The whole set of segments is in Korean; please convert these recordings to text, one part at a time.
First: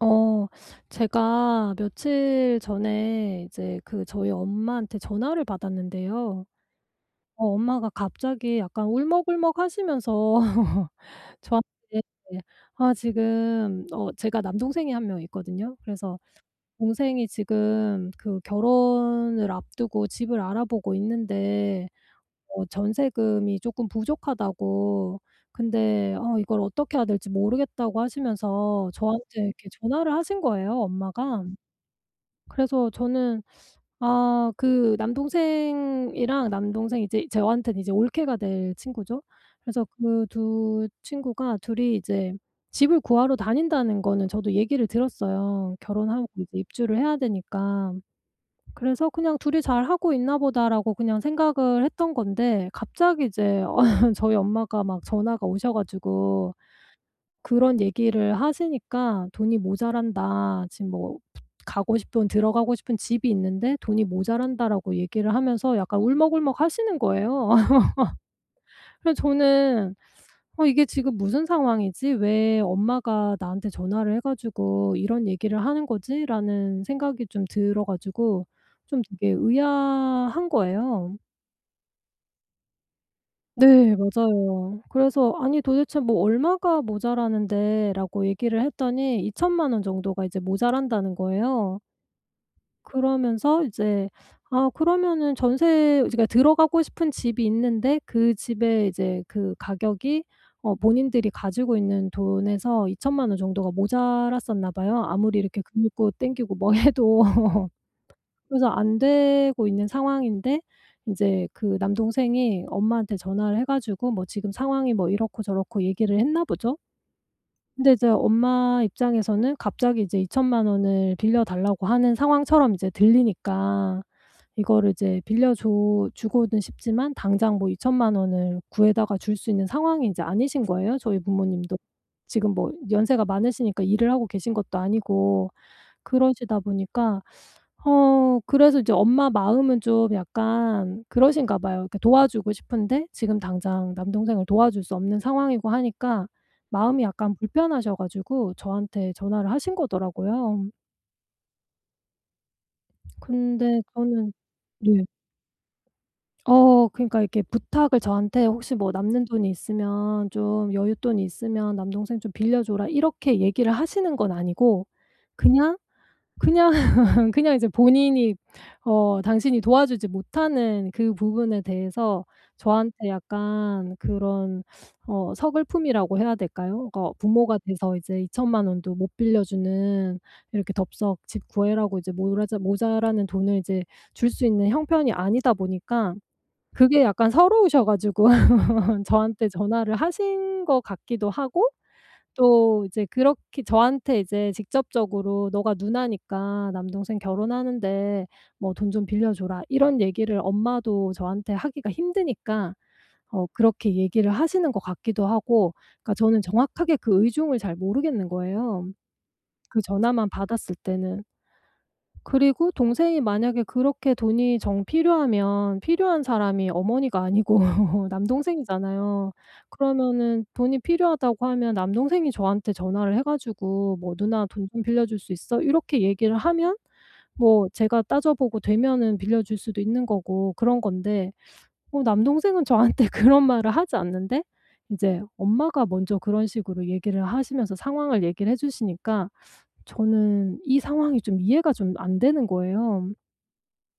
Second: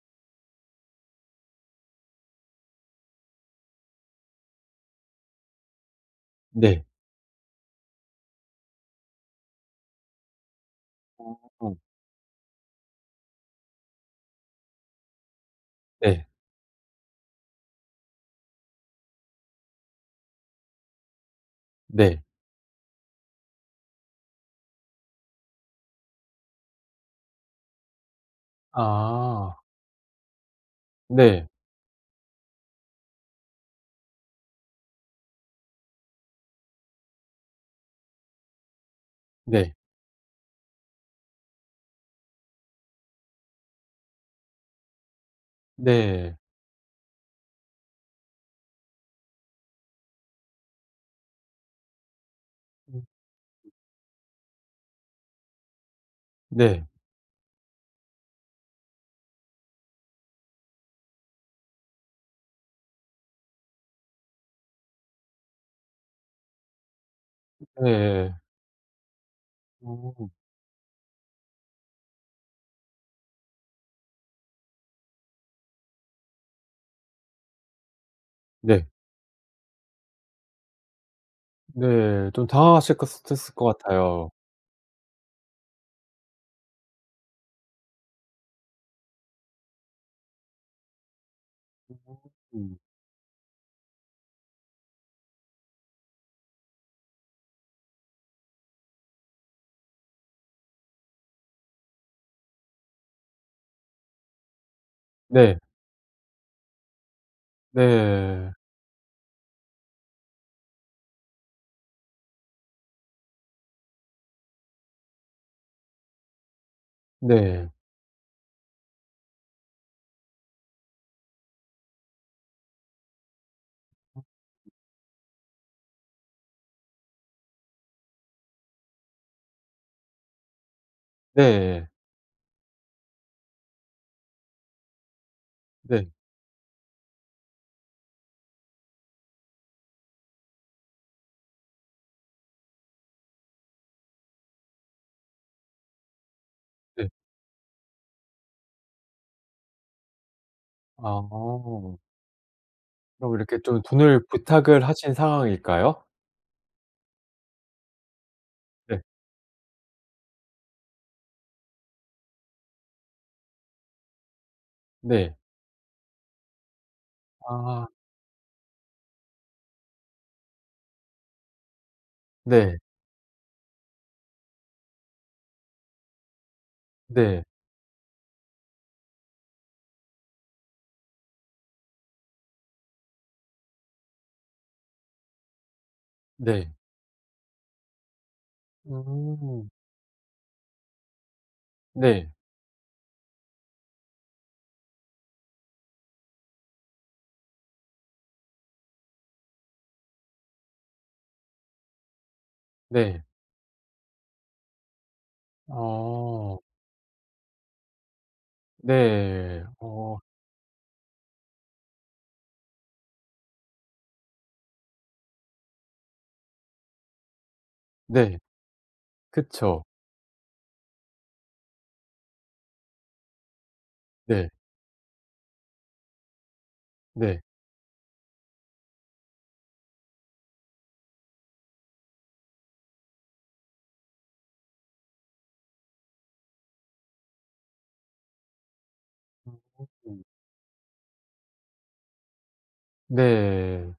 어 제가 며칠 전에 이제 그 저희 엄마한테 전화를 받았는데요. 네. 어 엄마가 갑자기 약간 울먹울먹하시면서 어. 저한테 아 지금 어 제가 남동생이 1 명 있거든요. 그래서 네. 동생이 지금 그 결혼을 앞두고 집을 알아보고 있는데 네. 어 전세금이 쪼끔 부족하다고 근데 어 이걸 어떻게 해야 될지 모르겠다고 하시면서 저한테 아. 이렇게 전화를 하신 거예요 엄마가. 네. 그래서 저는 아 그 남동생이랑 남동생 이제 저한테는 이제 올케가 될 친구죠. 네. 그래서 그 2 친구가 2 이 이제 집을 구하러 다닌다는 거는 저도 얘기를 들었어요. 결혼하고 네. 이제 입주를 해야 되니까. 그래서 그냥 '2 이 잘하고 있나 보다.'라고 그냥 생각을 했던 건데 음 갑자기 이제 음. 저희 엄마가 막 전화가 오셔 가지고 네. 그런 얘기를 하시니까 "돈이 모자란다. 지금 뭐 가고 싶은 들어가고 싶은 집이 있는데 돈이 모자란다."라고 얘기를 하면서 약간 울먹울먹하시는 거예요. 음 예예. 그래서 저는 어. '어 이게 지금 무슨 상황이지? 왜 엄마가 나한테 전화를 해 가지고 이런 얘기를 하는 거지?'라는 생각이 좀 들어 가지고 네. 좀 되게 의아한 거예요. 네. 좀 당황하셨겄셨 셨을 것 네. 같아요. 맞아요. 그래서 "아니 도대체 뭐 얼마가 모자라는데." 라고 얘기를 했더니 20,000,000 원 정도가 이제 모자란다는 거예요. 어 음. 그러면서 이제 아 그러면은 전세 그러니까 들어가고 싶은 집이 있는데 그 집에 이제 그 가격이 어 본인들이 가지고 있는 돈에서 20,000,000 원 정도가 모자랐었나 봐요 아무리 네. 이렇게 긁고 당기고 뭐 해도. 네. 그래서 안 되고 있는 상황인데 이제 그 남동생이 엄마한테 전화를 해 가지고 뭐 지금 상황이 뭐 이렇고 저렇고 얘기를 했나 보죠? 네. 근데 이제 엄마 입장에서는 갑자기 이제 20,000,000 원을 빌려 달라고 하는 상황처럼 이제 들리니까 어 음. 이거를 이제 빌려 줘 주고는 싶지만 당장 뭐 20,000,000 원을 구해다가 줄 수 있는 상황이 이제 아니신 거예요 저희 부모님도. 네. 지금 뭐 연세가 많으시니까 일을 하고 계신 것도 아니고 네. 그러시다 보니까 어 그래서 이제 엄마 마음은 좀 약간 그러신가 봐요. 그러니까 도와주고 싶은데 지금 당장 남동생을 도와줄 수 없는 상황이고 하니까 마음이 네. 약간 불편하셔 가지고 저한테 전화를 하신 거더라고요. 아. 그럼 이렇게 좀 근데 돈을 저는 부탁을 네. 하신 상황일까요? 어 그러니까 이렇게 부탁을 저한테 혹시 뭐 네. "남는 돈이 있으면 좀 여윳돈이 있으면 남동생 좀 빌려 줘라." 이렇게 얘기를 하시는 건 아니고 네. 그냥, 그냥, 그냥 이제 아. 본인이 어 당신이 도와주지 못하는 그 부분에 대해서 네. 저한테 약간 그런 어 서글픔이라고 해야 될까요? 어 네. 부모가 돼서 이제 2,000,000 원도 못 빌려 주는 이렇게 덥석 집 구해라고 이제 모라자 모자라는 돈을 이제 줄 수 있는 형편이 아니다 보니까 네. 그게 약간 서러우셔 가지고 저한테 음. 전화를 하신 것 같기도 하고 네. 또 이제 그렇게 저한테 이제 직접적으로 "너가 누나니까 남동생 결혼하는데 뭐 돈 좀 빌려 줘라." 이런 얘기를 엄마도 저한테 하기가 힘드니까 네. 어 그렇게 얘기를 하시는 것 같기도 하고. 그러니까 저는 어. 정확하게 그 의중을 잘 모르겠는 거예요 네. 그 어. 전화만 받았을 때는. 그리고 동생이 만약에 그렇게 돈이 정 필요하면 필요한 사람이 어머니가 아니고 네. 남동생이잖아요. 그쵸. 그러면은 돈이 필요하다고 하면 남동생이 저한테 전화를 해 가지고 뭐 "누나 네. 돈 좀 빌려줄 수 있어?" 이렇게 얘기를 하면 네. 뭐 제가 따져 보고 되면은 빌려 줄 수도 있는 거고 그런 건데 뭐 남동생은 저한테 그런 말을 하지 않는데 이제 엄마가 먼저 그런 식으로 얘기를 하시면서 상황을 얘기를 해 주시니까 [unintelligible] 저는 이 상황이 좀 이해가 좀 안 되는 거예요. 네.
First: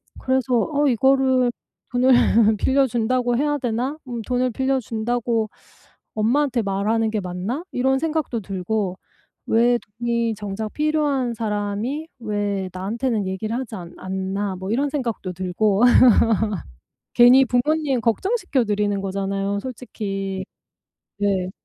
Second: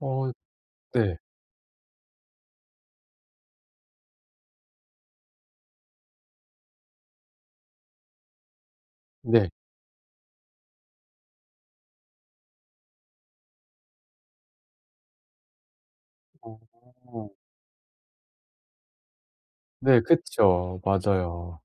어 그래서 어 네. 이거를' 돈을 빌려 준다고 해야 되나? 음 돈을 빌려준다고 엄마한테 말하는 게 맞나?' 이런 생각도 들고. 네. '왜 돈이 정작 필요한 사람이 왜 나한테는 얘기를 하지 않 않나?' 뭐 이런 생각도 들고. 어. 괜히 부모님 걱정시켜 드리는 거잖아요 네 솔직히. 그쵸. 네. 맞아요.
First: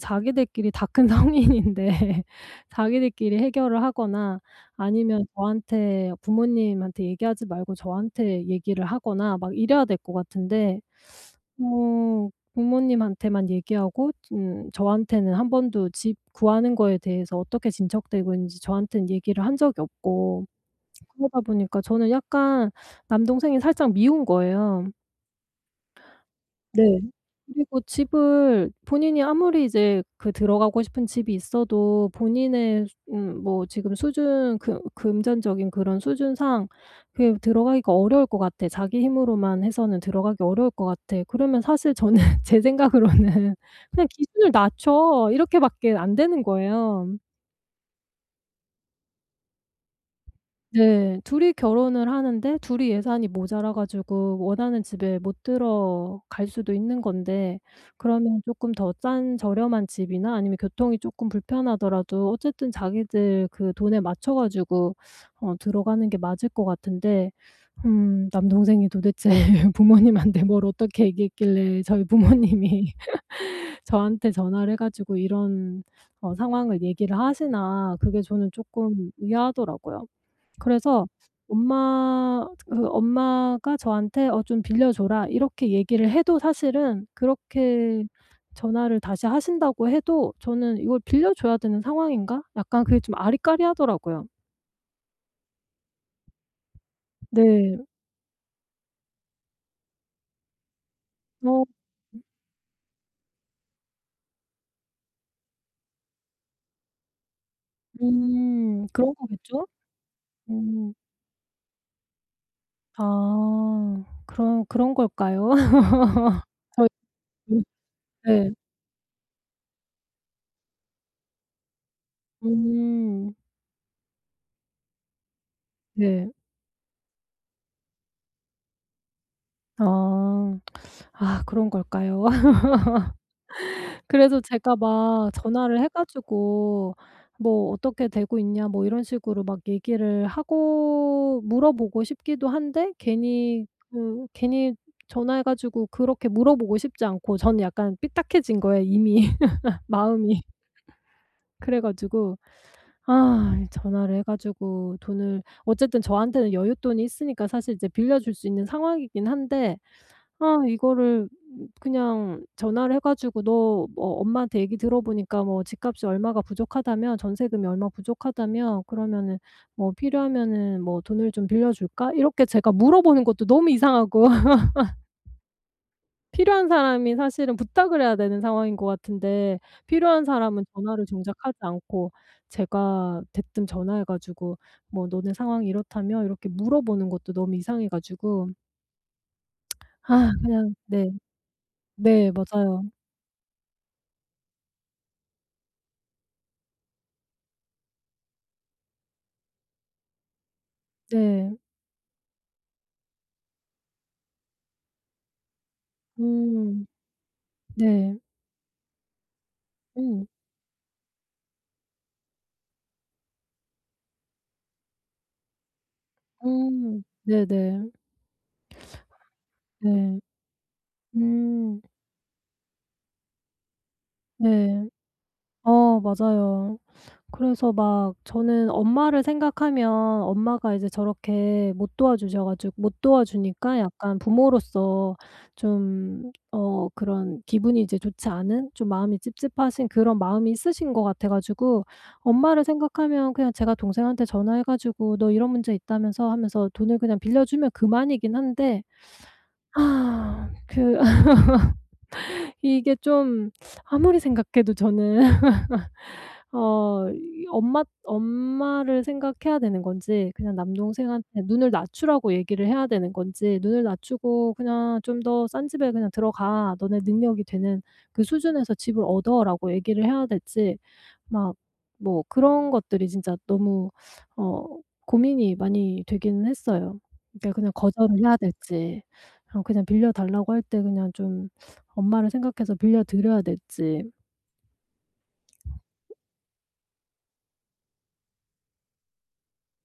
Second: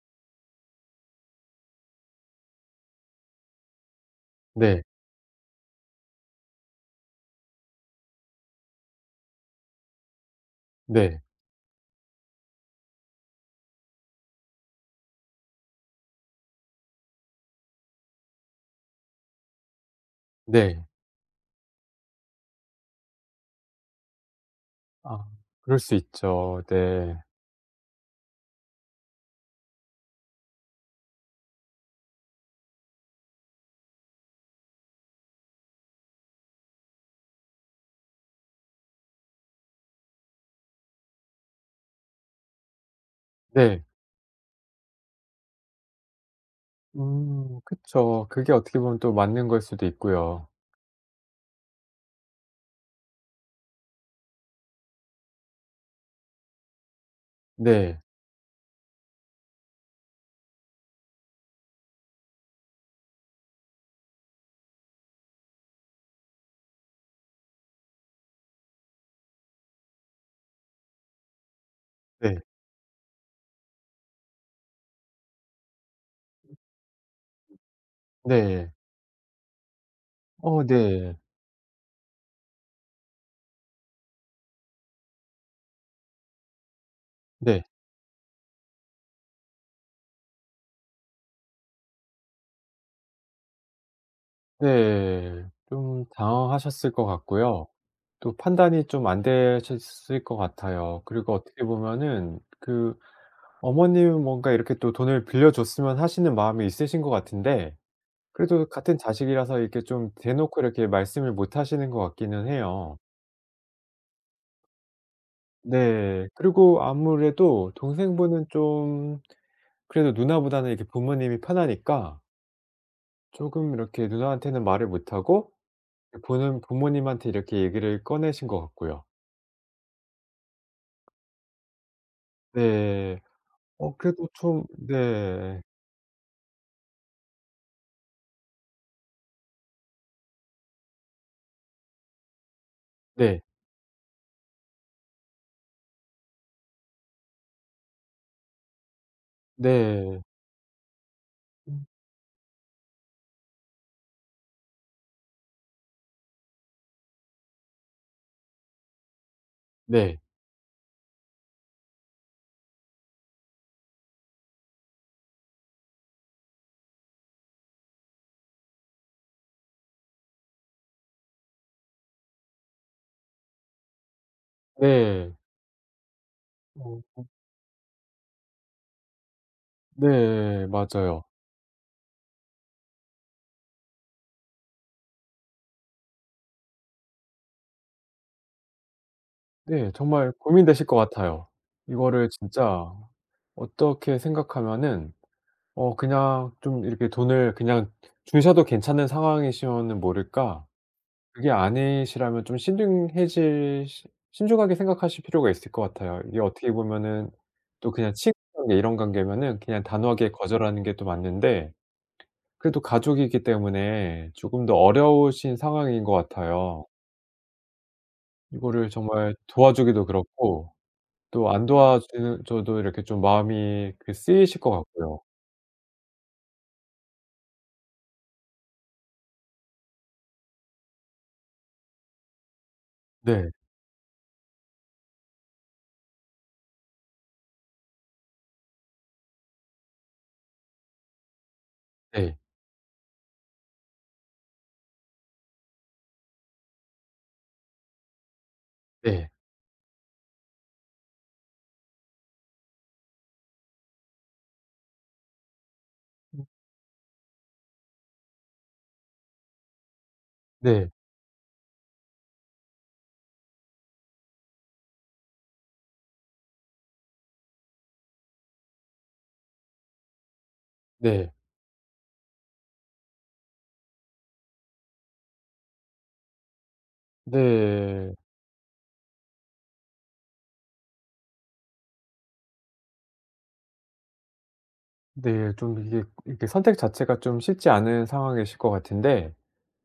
자기들끼리 다 큰 성인인데 자기들끼리 해결을 하거나 네. 아니면 저한테 부모님한테 얘기하지 말고 저한테 얘기를 하거나 막 이래야 될 것 같은데 네. 뭐 부모님한테만 얘기하고 음 저한테는 1 번도 집 구하는 거에 대해서 어떻게 진척되고 있는지 저한테는 얘기를 한 적이 없고. 네. 그러다 보니까 저는 약간 남동생이 살짝 미운 거예요. 아 그럴 수 있죠. 네. 네. 그리고 집을 본인이 아무리 이제 그 들어가고 싶은 집이 있어도 본인의 수 음 뭐 지금 수준 금 금전적인 그런 수준상 그냥 들어가기가 어려울 것 같아. 자기 힘으로만 해서는 들어가기 어려울 것 같아. 그러면 사실 저는 제 생각으로는 네. '그냥 기준을 낮춰.' 이렇게 밖에 안 되는 거예요. 음 그쵸. 그게 어떻게 보면 또 맞는 거일 수도 있고요. 네. 2 이 결혼을 하는데 2 이 예산이 모자라 가지고 원하는 집에 못 들어갈 수도 있는 건데 네. 그러면 쪼끔 더 싼 저렴한 집이나 아니면 교통이 쪼끔 불편하더라도 어쨌든 자기들 그 돈에 맞춰 가지고 어 들어가는 게 맞을 것 같은데 음 '남동생이 도대체 부모님한테 뭘 어떻게 얘기했길래 저희 네. 부모님이 저한테 전화를 해 가지고 이런 어 상황을 얘기를 하시나.' 그게 저는 네. 쪼끔 의아하더라고요. 어 그래서 네. 엄마 그 엄마가 저한테 "어 좀 빌려 줘라." 이렇게 얘기를 해도 사실은 네. 그렇게 전화를 다시 하신다고 해도 저는 이걸 '빌려줘야 되는 상황인가?' 약간 그게 좀 아리까리하더라고요. 네. 좀 당황하셨을 것 같고요. 네. 또 판단이 좀 안 되셨을 것 같아요. 그리고 어떻게 어 음. 보면은 그 어머님은 뭔가 이렇게 또 돈을 빌려 줬으면 하시는 마음이 있으신 것 같은데 그래도 음 같은 그런 자식이라서 거겠죠? 이렇게 좀 대 놓고 이렇게 음. 말씀을 못 하시는 것 같기는 해요. 아 그런 그런 걸까요? 네. 그리고 저희 음. 아무래도 동생분은 네. 좀 그래도 누나보다는 이렇게 부모님이 편하니까 음. 쪼금 이렇게 누나한테는 말을 못하고 그 네. 돈은 부모님한테 이렇게 얘기를 꺼내신 것 같고요. 아. 아 그런 걸까요? 네. 어 그래도 그래서 좀 제가 막 네. 전화를 해 가지고 뭐 "어떻게 되고 있냐." 뭐 이런 식으로 막 얘기를 하고 물어 보고 싶기도 한데 네. 괜히 그 괜히 전화해 가지고 그렇게 물어 보고 싶지 않고 저는 약간 삐딱해진 거예요 이미 네. 마음이. 그래 음. 가지고 아 이 전화를 해 가지고 돈을 어쨌든 저한테는 여윳돈이 있으니까 사실 이제 빌려 줄 수 있는 상황이기는 한데 네. 아 이거를 그냥 전화를 해 가지고 "너 뭐 엄마한테 얘기 들어보니까 뭐 집값이 얼마가 부족하다며? 전세금이 얼마가 부족하다며? 그러면은 뭐 필요하면은 뭐 돈을 좀 빌려 줄까?" 이렇게 제가 물어 보는 것도 너무 이상하고 예. 필요한 사람이 어. 사실은 부탁을 해야 되는 상황인 것 같은데 필요한 사람은 네 전화를 맞아요. 정작 하지 않고 제가 대뜸 전화해 가지고 뭐 "너네 상황이 이렇다며?" 이렇게 물어 보는 것도 너무 이상해 가지고 네. 아 정말 그냥 고민되실 것 네. 같아요. 이거를 네 맞아요. 진짜 어떻게 생각하면은 어 그냥 좀 이렇게 돈을 그냥 주셔도 괜찮은 상황이시면은 모를까 그게 네. 아니시라면 좀 신중해질 신 신중하게 생각하실 필요가 있을 것 같아요. 이게 어떻게 음. 보면은 또 그냥 네. 친구 관계 이런 관계면은 그냥 음. 단호하게 거절하는 게 또 맞는데 그래도 가족이기 때문에 조금 더 어려우신 상황인 것 같아요. 음 네네. 이거를 정말 도와주기도 네. 그렇고 또 안 음. 도와주 줘도 이렇게 좀 마음이 그 쓰이실 것 네. 같고요. 어 맞아요. 그래서 막 저는 엄마를 생각하면 엄마가 이제 저렇게 못 도와주셔 가지고 못 네. 도와주니까 약간 부모로서 좀 어 그런 기분이 이제 좋지 않은 좀 마음이 찝찝하신 그런 마음이 있으신 것 같아 가지고 네. 엄마를 생각하면 그냥 제가 동생한테 전화해 가지고 "너 이런 문제 있다면서?" 하면서 돈을 그냥 빌려 주면 그만이긴 한데 네. 아 그 이게 좀 아무리 생각해도 저는 음. 어 엄마 엄마를 생각해야 되는 건지 그냥 네. 남동생한테 눈을 낮추라고 얘기를 해야 되는 건지 "눈을 낮추고 그냥 좀 더 싼 집에 그냥 들어가. 너네 능력이 되는 그 수준에서 집을 얻어."라고 얘기를 해야 될지 네. 막 뭐 그런 것들이 진짜 너무 어 고민이 많이 되긴 했어요. 그냥 네. 거절을 해야 될지 그냥 빌려 달라고 할 때 그냥 좀 엄마를 생각해서 빌려 드려야 될지. 네 좀 이게 이렇게 선택 자체가 좀 쉽지 않은 상황이실 것 같은데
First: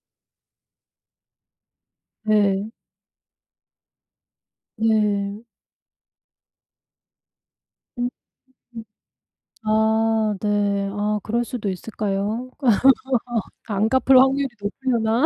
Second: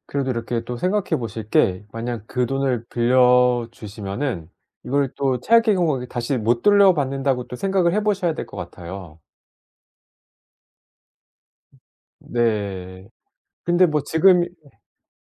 그래도 이렇게 또 생각해 보실 게 만약 그 네. 돈을 빌려 주시면은 이걸 또 네. 최악의 경우에는 다시 못 돌려 받는다고 또 생각을 해 음 보셔야 될 것 으음. 같아요. 아 네. 아 그럴 수도 있을까요? 네. 근데 안 뭐 갚을 지금 해 확률이 높으려나?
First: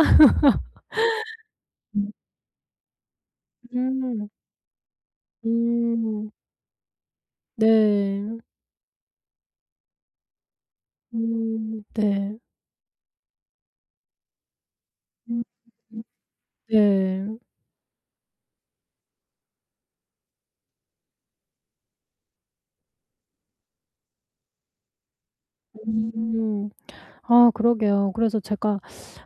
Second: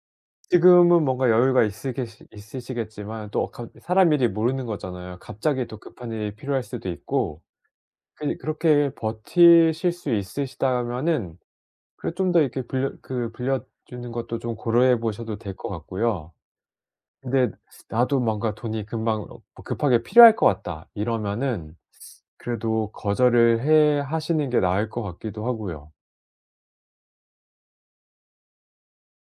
지금은 뭔가 여유가 음. 있으겠으 있으시겠지만 또 어카 사람 음. 일이 모르는 거잖아요. 갑자기 또 급한 음. 일이 필요할 수도 있고 네. 그니 그렇게 버티실 수 있으시다면은 음 그 좀 네. 더 이렇게 빌려 그 빌려 주는 것도 좀 고려해 보셔도 음 될 것 음. 같고요. 네. 근데 '나도 뭔가 돈이 금방 급하게 필요할 것 같다.' 이러면은 그래도 거절을 해 하시는 게 나을 것 같기도 하고요. 음. 아 그러게요. 그래서 제가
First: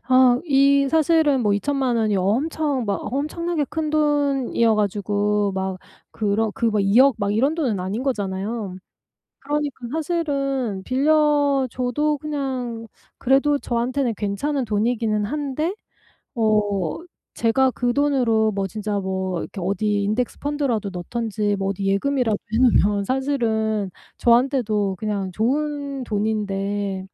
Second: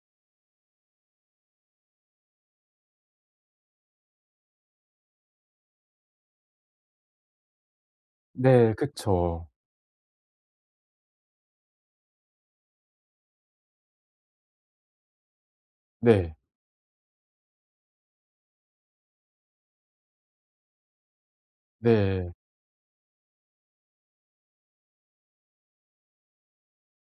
아 이 사실은 뭐 20,000,000 원이 엄청 막 엄청나게 큰 돈이어 가지고 막 그런 그 200,000,000 이런 돈은 아닌 네, 거잖아요. 그쵸. 그러니까 사실은 빌려 줘도 그냥 그래도 저한테는 괜찮은 돈이기는 한데 네. 어 제가 그 돈으로 뭐 진짜 뭐 이렇게 어디 인덱스 펀드라도 넣든지 뭐 어디 네. 예금이라도 해 놓으면 사실은 저한테도 그냥 좋은 돈인데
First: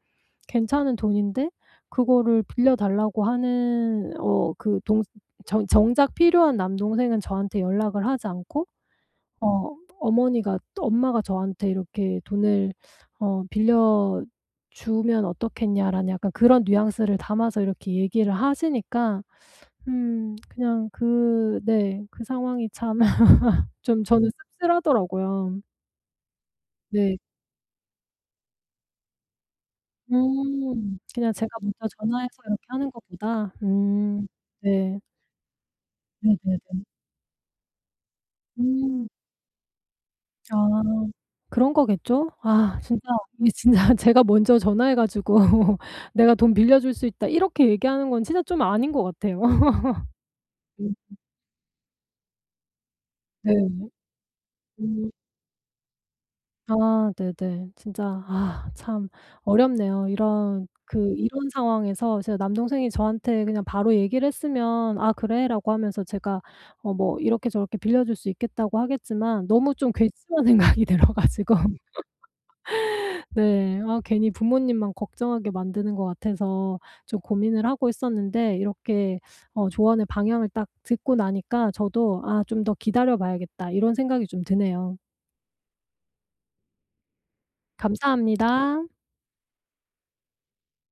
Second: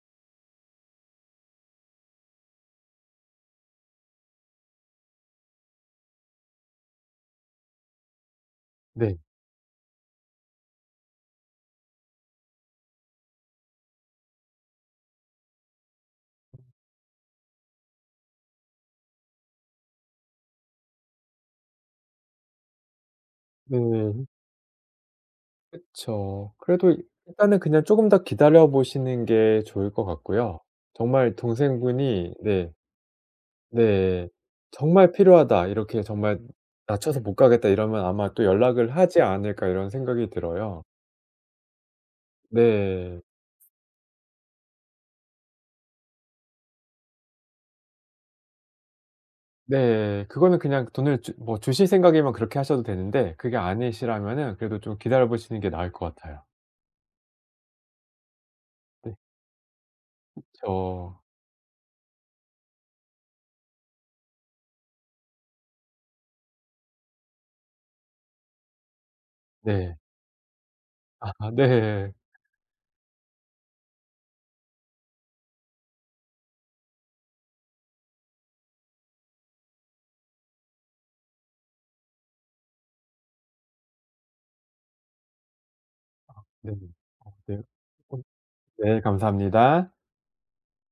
괜찮은 돈인데 그거를 빌려 달라고 하는 어 그 동생 정작 필요한 남동생은 저한테 연락을 하지 않고 네. 어 어머니가 엄마가 저한테 이렇게 "돈을 어 빌려주면 어떻겠냐."라는 약간 그런 뉘앙스를 담아서 이렇게 얘기를 하시니까 음 그냥 그 네 그 상황이 참 좀 네. 저는 씁쓸하더라고요. 그쵸. 그래도 네. 일단은 그냥 쪼금 더 기다려 보시는 게 좋을 것 같고요. 음. 그냥 정말 제가 먼저 전화해서 동생분이 이렇게 네 하는 것보다? 음 네. 네. '정말 필요하다. 이렇게 정말 네네네. 낮춰서 못 가겠다.' 이러면 아마 또 '연락을 음. 하지 않을까.' 이런 생각이 아 들어요. 그런 거겠죠? 아 진짜 네. 이 진짜 제가 먼저 전화해 가지고 "내가 돈 빌려줄 수 있다." 이렇게 얘기하는 건 진짜 좀 아닌 것 같아요. 네. 그거는 그냥 음. 돈을 주 뭐 주실 생각이면 그렇게 하셔도 되는데 네. 그게 아니시라면은 그래도 좀 어. 기다려 보시는 게 나을 것 같아요. 아 네네. 진짜 아 참 네. 어렵네요. 이런 그 그쵸. 이런 상황에서 제 남동생이 저한테 그냥 바로 얘기를 했으면 "아 그래?" 라고 하면서 제가 어 뭐 이렇게 저렇게 빌려 줄 수 있겠다고 하겠지만 너무 좀 네. 괘씸한 생각이 들어 아 가지고. 네. 네. 아 괜히 부모님만 걱정하게 만드는 것 같아서 좀 고민을 하고 있었는데 이렇게 어 조언의 방향을 딱 듣고 나니까 저도 '아 좀 더 기다려 봐야겠다.' 이런 생각이 좀 드네요. 아 네. 아 네. 어. 감사합니다. 네 감사합니다.